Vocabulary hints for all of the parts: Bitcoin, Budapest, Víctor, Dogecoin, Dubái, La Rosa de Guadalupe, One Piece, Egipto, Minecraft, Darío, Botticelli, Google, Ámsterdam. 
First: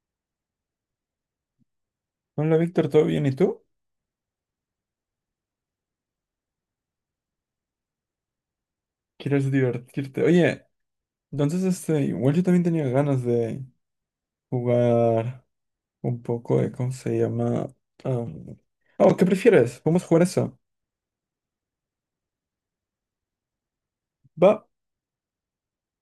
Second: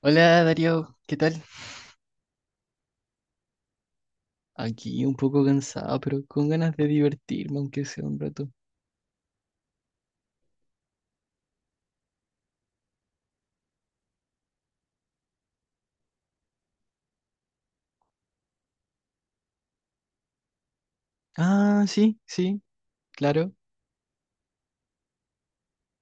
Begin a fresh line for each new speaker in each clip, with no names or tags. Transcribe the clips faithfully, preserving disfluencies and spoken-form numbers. Hola Darío, ¿qué tal?
Hola Víctor, ¿todo bien? ¿Y tú?
Aquí un poco cansado, pero con ganas de divertirme, aunque sea un rato.
¿Quieres divertirte? Oye, entonces este, igual yo también tenía ganas de jugar un poco de, ¿cómo se llama? Am, Oh, ¿qué prefieres? Vamos a jugar eso.
Ah, sí, sí, claro.
Va,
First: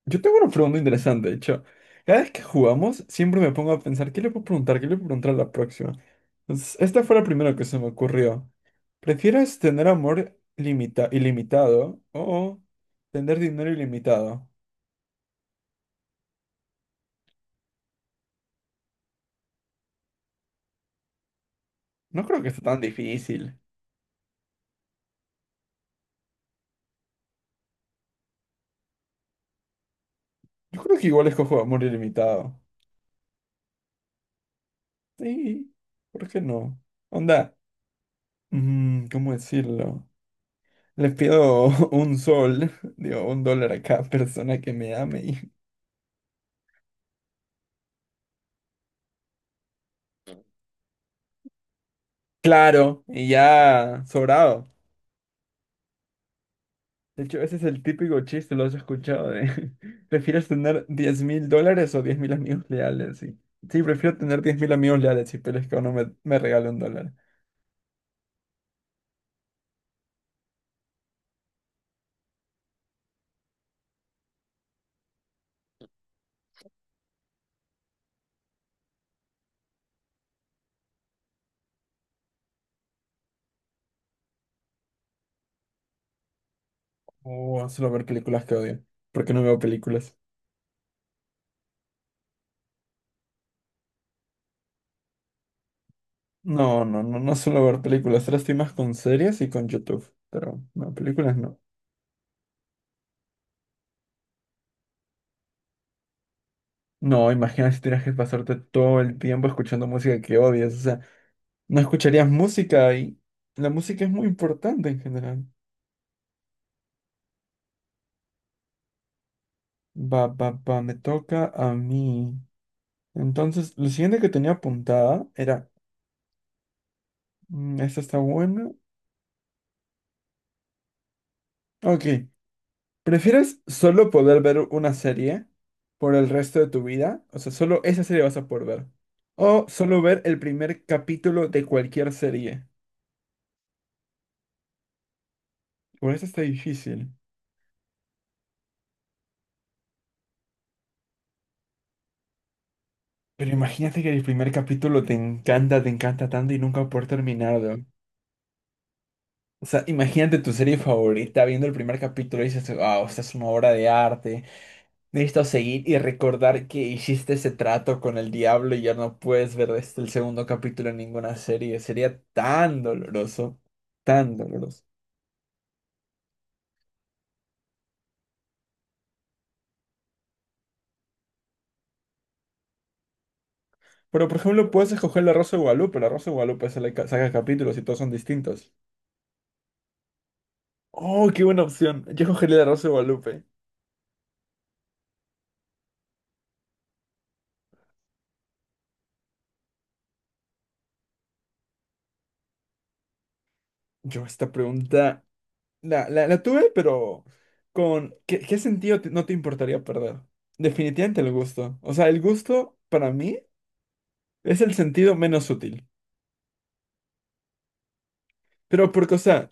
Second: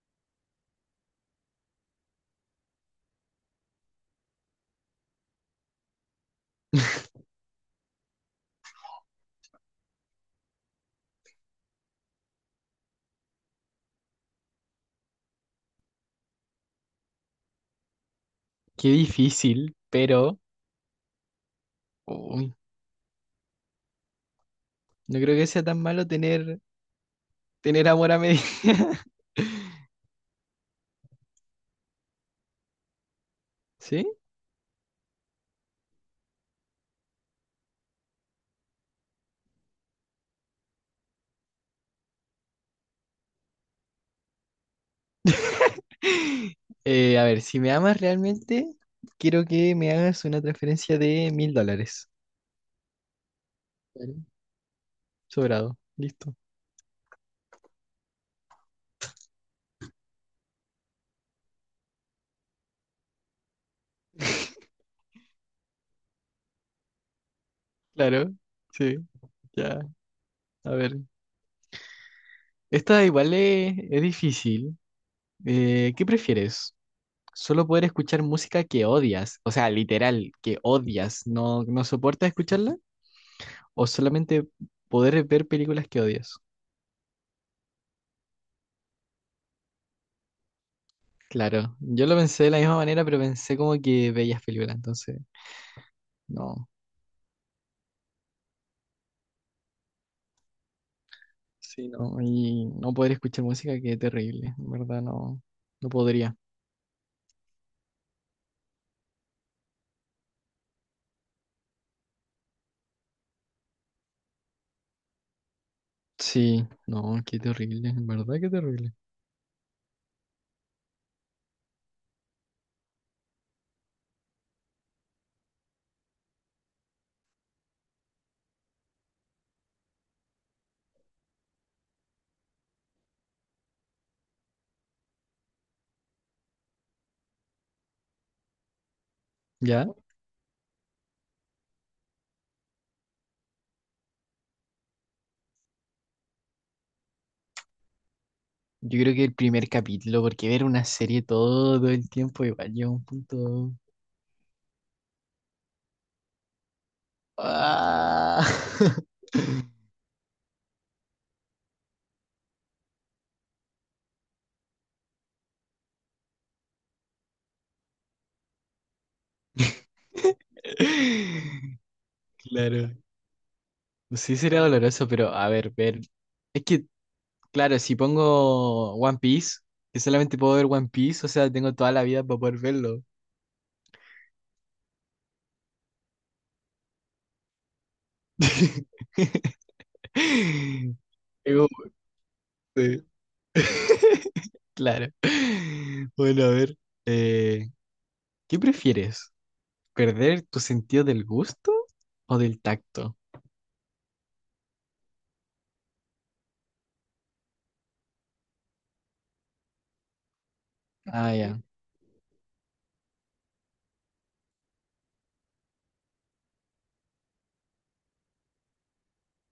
yo tengo una pregunta interesante, de hecho. Cada vez que jugamos, siempre me pongo a pensar, ¿qué le puedo preguntar? ¿Qué le puedo preguntar a la próxima? Entonces, esta fue la primera que se me ocurrió. ¿Prefieres tener amor limita- ilimitado o tener dinero ilimitado?
Qué difícil, pero
No creo que
uy,
sea tan difícil.
no creo que sea tan malo tener, tener amor a medida.
Yo creo que igual escojo amor ilimitado.
¿Sí?
Sí, ¿por qué no? Onda, mm, ¿cómo decirlo? Le pido un sol, digo, un dólar a cada persona que me ame y...
Eh, a ver, si me amas realmente, quiero que me hagas una transferencia de mil dólares.
Claro, y ya
Claro.
sobrado.
Sobrado, listo.
De hecho, ese es el típico chiste, lo has escuchado, de... ¿Prefieres tener diez mil dólares o diez mil amigos leales? Sí, sí, prefiero tener diez mil amigos leales, y pero es que uno me, me regale un dólar.
Claro, sí, ya. A ver, esta igual es, es difícil. Eh, ¿qué prefieres? ¿Solo poder escuchar música que odias? O sea, literal, que odias, ¿no, no soportas escucharla? ¿O solamente poder ver películas que odias?
O solo ver películas que odio, porque no veo películas.
Claro, yo lo pensé de la misma manera, pero pensé como que veías películas, entonces, no.
No, no, no, no suelo ver películas. Ahora estoy más con series y con YouTube. Pero no, películas no.
Sí, no. no, y no poder escuchar música, qué terrible, en verdad, no, no podría.
No, imagina si tienes que pasarte todo el tiempo escuchando música que odias. O sea, no escucharías música, y la música es muy importante en general.
Sí, no, qué terrible, en verdad, qué terrible.
Va, va, va, me toca a mí. Entonces, lo siguiente que tenía apuntada era, mm, esta está buena. Ok, ¿prefieres solo poder ver una serie por el resto de tu vida? O sea, solo esa serie vas a poder ver. O
Ya,
solo ver el primer capítulo de cualquier serie. Por eso está difícil.
yo creo que el primer capítulo, porque ver una serie todo el tiempo igual llega a un
Pero
punto.
imagínate que el primer capítulo te encanta, te encanta tanto y nunca por terminarlo.
Ah.
O sea, imagínate tu serie favorita viendo el primer capítulo y dices, wow, esta es una obra de arte. Necesito seguir y recordar que hiciste ese trato con el diablo y ya no puedes ver este el segundo capítulo en ninguna serie. Sería tan
Claro.
doloroso, tan
Sí, sería
doloroso.
doloroso, pero a ver, ver. Es que, claro, si pongo One Piece, que solamente puedo ver One Piece, o sea, tengo toda la vida para poder verlo.
Pero, por ejemplo, puedes escoger la Rosa de Guadalupe. La Rosa de Guadalupe sale ca- saca capítulos y todos son distintos. Oh, qué
Es
buena
como,
opción. Yo escogería la Rosa de
sí.
Guadalupe.
Claro. Bueno, a ver. eh, ¿qué prefieres? ¿Perder tu sentido del gusto o del tacto?
Yo esta pregunta la, la, la tuve, pero con ¿qué, qué sentido te- no te importaría perder? Definitivamente
Ah,
el
ya,
gusto. O sea, el gusto para mí es el sentido menos útil. Pero porque, o sea,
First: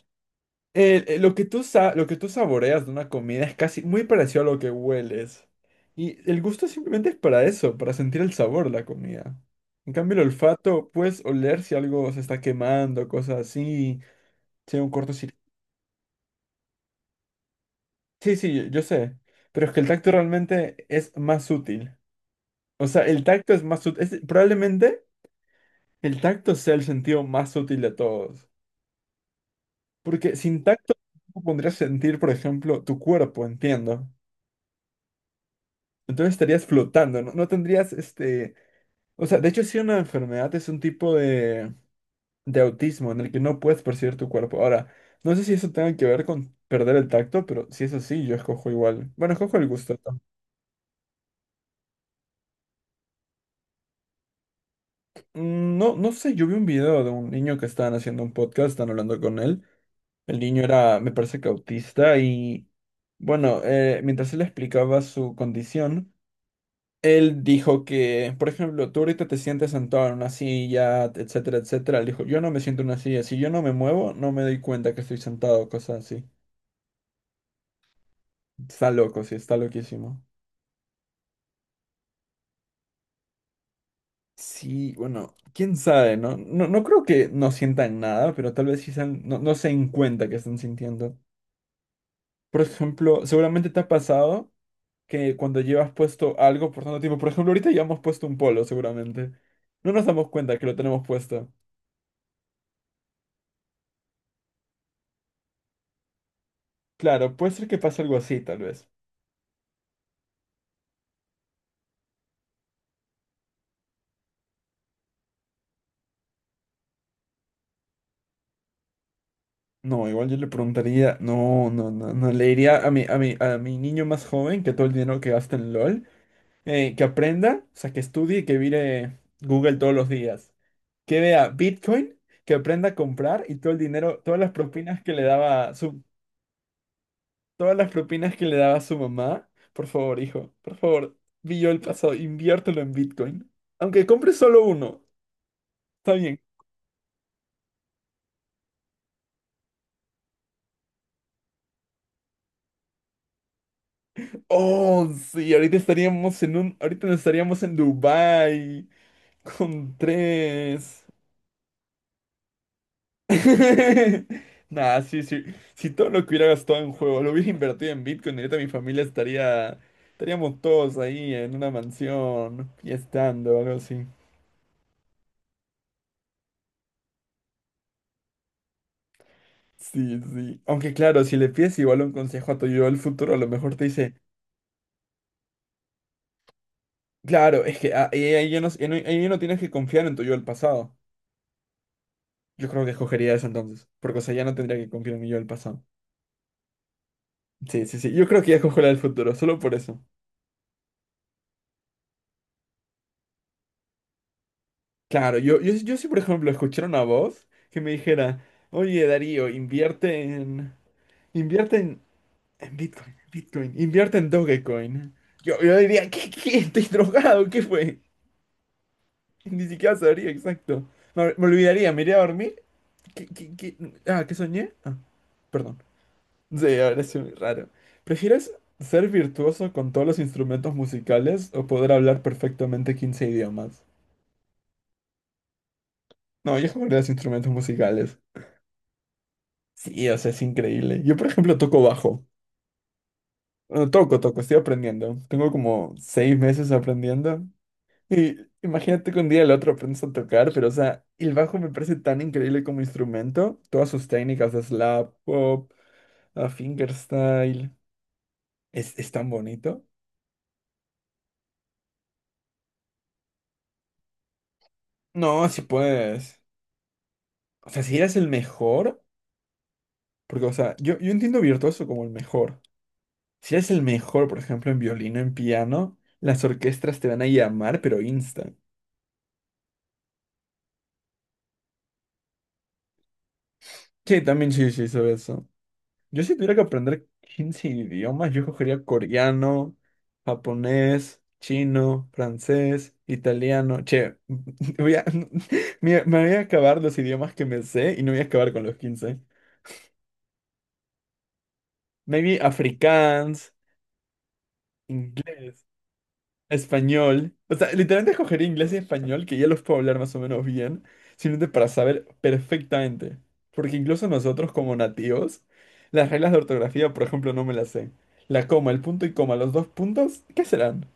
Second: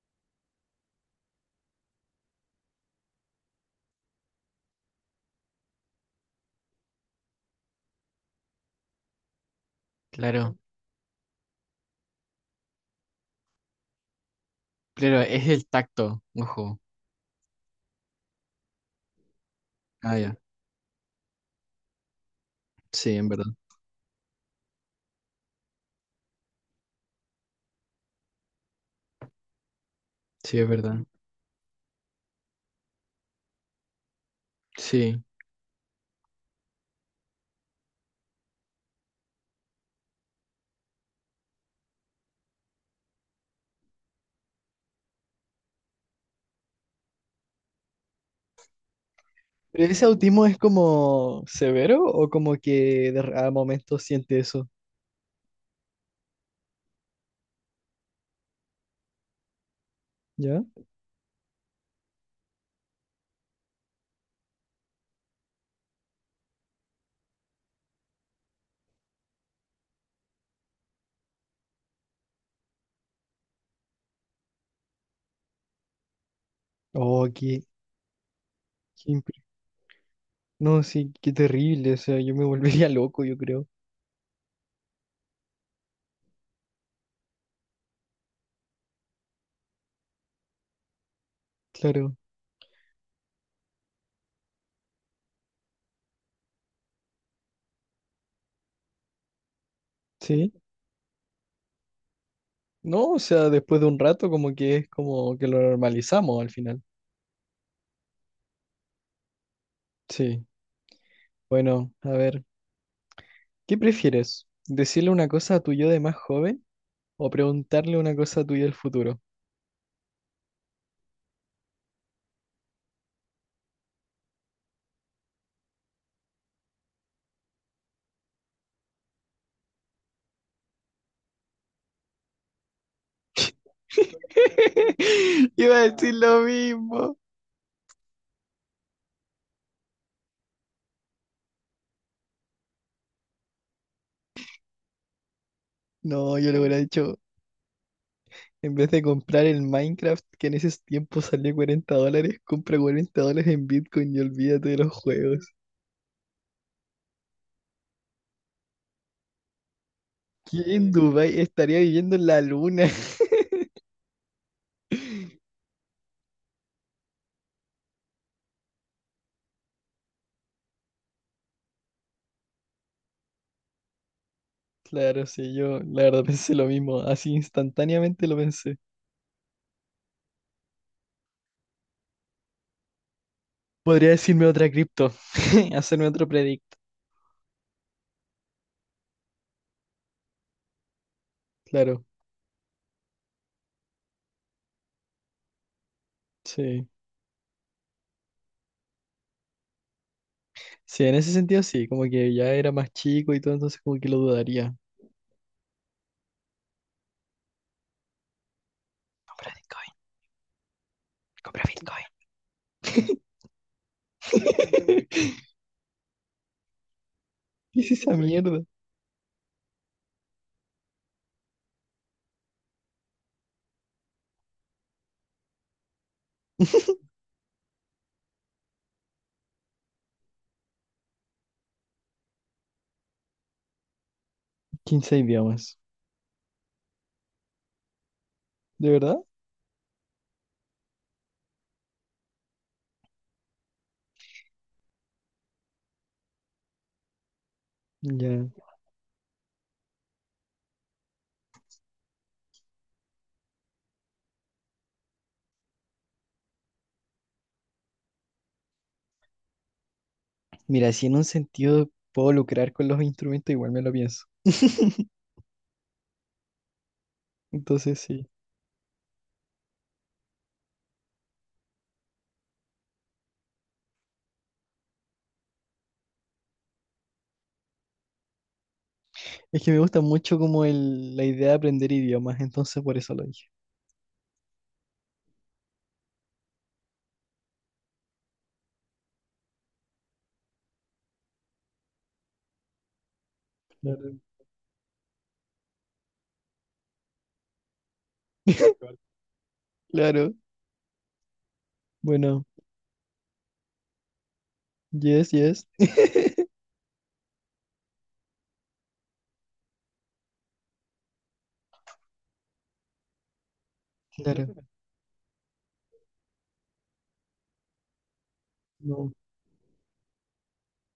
el- el- lo que tú sa- lo que tú saboreas de una comida es casi muy parecido a lo que hueles. Y el gusto simplemente es para eso, para sentir el sabor de la comida. En cambio, el
claro.
olfato, puedes oler si algo se está quemando, cosas así, si hay un
Claro,
cortocircuito.
es el tacto, ojo.
Sí, sí, yo, yo sé. Pero es que el tacto
Ah, ya.
realmente es más útil. O sea,
Sí,
el
en verdad.
tacto es más útil, probablemente el tacto sea el sentido más útil de todos. Porque
Sí,
sin
es
tacto,
verdad.
tú podrías sentir, por ejemplo, tu cuerpo, entiendo.
Sí.
Entonces estarías flotando, ¿no? No tendrías este... O sea, de hecho sí una enfermedad es un tipo de, de, autismo en el que no puedes percibir tu cuerpo. Ahora, no sé si eso tenga que ver con perder el tacto, pero si es así, yo escojo igual. Bueno, escojo el
¿Pero
gusto,
ese
¿no?
autismo es como severo o como que de, r- a momentos siente eso?
Mm, no, no sé, yo vi un video de un niño que estaban haciendo un podcast, estaban hablando con él. El niño
¿Ya?
era, me parece que autista y... Bueno, eh, mientras él explicaba su condición, él dijo que, por ejemplo, tú ahorita te sientes sentado en una silla, etcétera, etcétera. Él dijo, yo no me siento en una silla. Si yo no me muevo, no me doy cuenta que estoy sentado, cosas así.
Oh, qué,
Está
qué
loco, sí,
impre-
está loquísimo.
no, sí, qué terrible. O sea, yo me volvería loco, yo creo.
Sí, bueno, quién sabe, ¿no? No, no creo que no sientan nada, pero tal vez sí se han- no, no se den cuenta que están sintiendo.
Claro.
Por ejemplo, seguramente te ha pasado que cuando llevas puesto algo por tanto tiempo, por ejemplo, ahorita llevamos puesto un polo, seguramente. No nos damos
Sí.
cuenta que lo tenemos puesto.
No, o sea, después de un rato como que es como que lo normalizamos al final.
Claro, puede ser que pase algo así, tal vez.
Sí. Bueno, a ver, ¿qué prefieres? ¿Decirle una cosa a tu yo de más joven o preguntarle una cosa a tu yo del futuro?
No, igual yo le preguntaría, no, no, no, no, le diría a mi, a mi, a mi niño más joven que todo el dinero que gasta en LOL, eh, que aprenda, o sea, que estudie y que vire Google todos los días, que vea Bitcoin, que aprenda a comprar, y todo el dinero, todas las propinas que le daba
Iba a
su,
decir lo mismo.
todas las propinas que le daba su mamá, por favor, hijo, por favor, vi yo el pasado, inviértelo en Bitcoin, aunque compre solo uno, está
No,
bien.
yo lo hubiera hecho. En vez de comprar el Minecraft, que en esos tiempos salió cuarenta dólares, compra cuarenta dólares en Bitcoin y olvídate de los
Oh, sí,
juegos.
ahorita estaríamos en un, ahorita no estaríamos en Dubái. Con
¿Quién en
tres.
Dubái estaría viviendo en la luna?
Nah, sí, sí. Si todo lo que hubiera gastado en juego lo hubiera invertido en Bitcoin, ahorita mi familia estaría. Estaríamos todos ahí en una mansión, fiestando o algo así.
Claro, sí, yo la verdad pensé lo mismo. Así instantáneamente lo pensé.
Sí, sí. Aunque claro, si le pides igual un consejo a tu yo del futuro, a lo mejor te
Podría
dice,
decirme otra cripto, hacerme otro predict.
claro, es que ah, eh, ahí ya no, eh, no- ahí ya no tienes que confiar en tu yo del pasado.
Claro,
Yo creo que escogería eso entonces, porque o sea, ya no tendría que confiar en mi yo del pasado.
sí.
Sí, sí, sí. Yo creo que ya escojo la del futuro, solo por eso.
Sí, en ese sentido sí, como que ya era más chico y todo, entonces como que lo dudaría.
Claro, yo, yo, yo sí, por ejemplo, escuchara una voz que me dijera, oye, Darío,
Compra Bitcoin,
invierte en,
compra
invierte en,
Bitcoin.
en Bitcoin, Bitcoin, invierte en Dogecoin. Yo, yo diría, ¿qué, qué? ¿Estoy drogado? ¿Qué
¿Qué es
fue?
esa mierda?
Ni siquiera sabría exacto. Me, me olvidaría, me iría a dormir. ¿Qué, qué, qué? Ah, ¿qué soñé? Ah, perdón. Sí, ahora sí, muy raro. ¿Prefieres ser virtuoso con todos los instrumentos musicales o poder hablar perfectamente quince idiomas?
Quince idiomas.
No, yo jugaría los instrumentos musicales.
¿De verdad?
Sí, o sea, es increíble. Yo, por ejemplo, toco bajo. Bueno, toco, toco, estoy aprendiendo. Tengo como seis meses aprendiendo. Y
Ya.
imagínate que un día el otro aprendes a tocar, pero, o sea, el bajo me parece tan increíble como instrumento. Todas sus técnicas de slap, pop, a fingerstyle. Es, es tan bonito.
Mira, si en un sentido puedo lucrar con los instrumentos, igual me lo pienso.
No, si puedes. O sea, si
Entonces
eres el
sí.
mejor, porque, o sea, yo, yo entiendo virtuoso como el mejor. Si eres el mejor, por ejemplo, en violino, en piano, las orquestas te van a llamar, pero insta.
Es que me gusta mucho como el, la idea de aprender idiomas, entonces por eso lo dije.
Sí, también sí, sí, sobre eso. Yo, si tuviera que aprender quince idiomas, yo cogería coreano, japonés, chino, francés, italiano.
Claro.
Che, voy a... me, me voy a acabar los idiomas que me sé y no voy a acabar con los quince.
Claro.
Maybe
Bueno,
afrikaans,
yes, yes.
inglés. Español. O sea, literalmente escogería inglés y español, que ya los puedo hablar más o menos bien, simplemente para saber perfectamente. Porque incluso nosotros
Claro.
como nativos, las reglas de ortografía, por ejemplo, no me las sé. La coma, el punto y
No.
coma, los dos puntos, ¿qué serán?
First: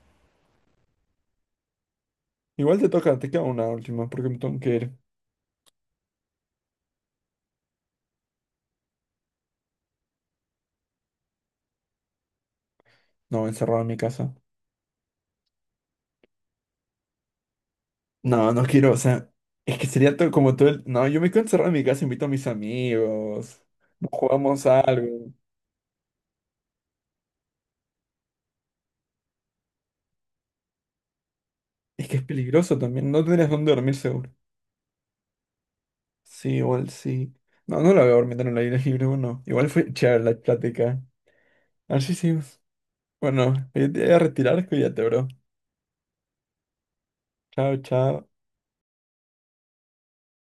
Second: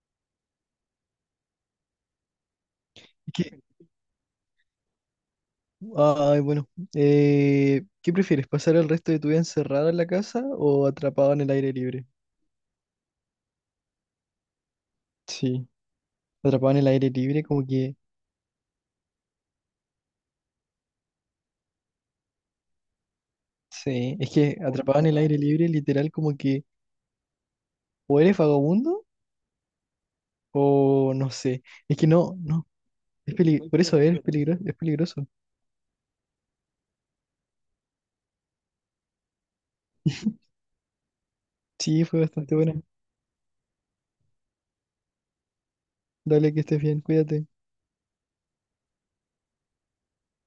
Igual te toca, te
Es
queda
que,
una última, porque me tengo que ir.
ay, bueno. Eh, ¿qué prefieres? ¿Pasar el resto de tu vida encerrado en la casa o atrapado en el aire libre?
No, encerrado en mi casa.
Sí. Atrapado en el aire libre, como que.
No, no quiero, o sea, es que sería todo como todo el... No, yo me quedo encerrado en mi casa, invito a mis amigos,
Sí, es que
jugamos
atrapado en el
algo.
aire libre, literal, como que o eres vagabundo o no sé. Es que
Es que es
no, no,
peligroso también, no
es
tienes
peli- muy
dónde
por
dormir
eso es peligroso,
seguro.
peligroso, es peligroso.
Sí, igual sí. No, no la voy a dormir en el aire libre, bueno. Igual fue chévere la plática. A ver
Sí,
si
fue bastante. Aquí
seguimos.
sí, buena.
Bueno, yo te voy a retirar, cuídate, bro.
Dale, que estés bien, cuídate.
Chao, chao.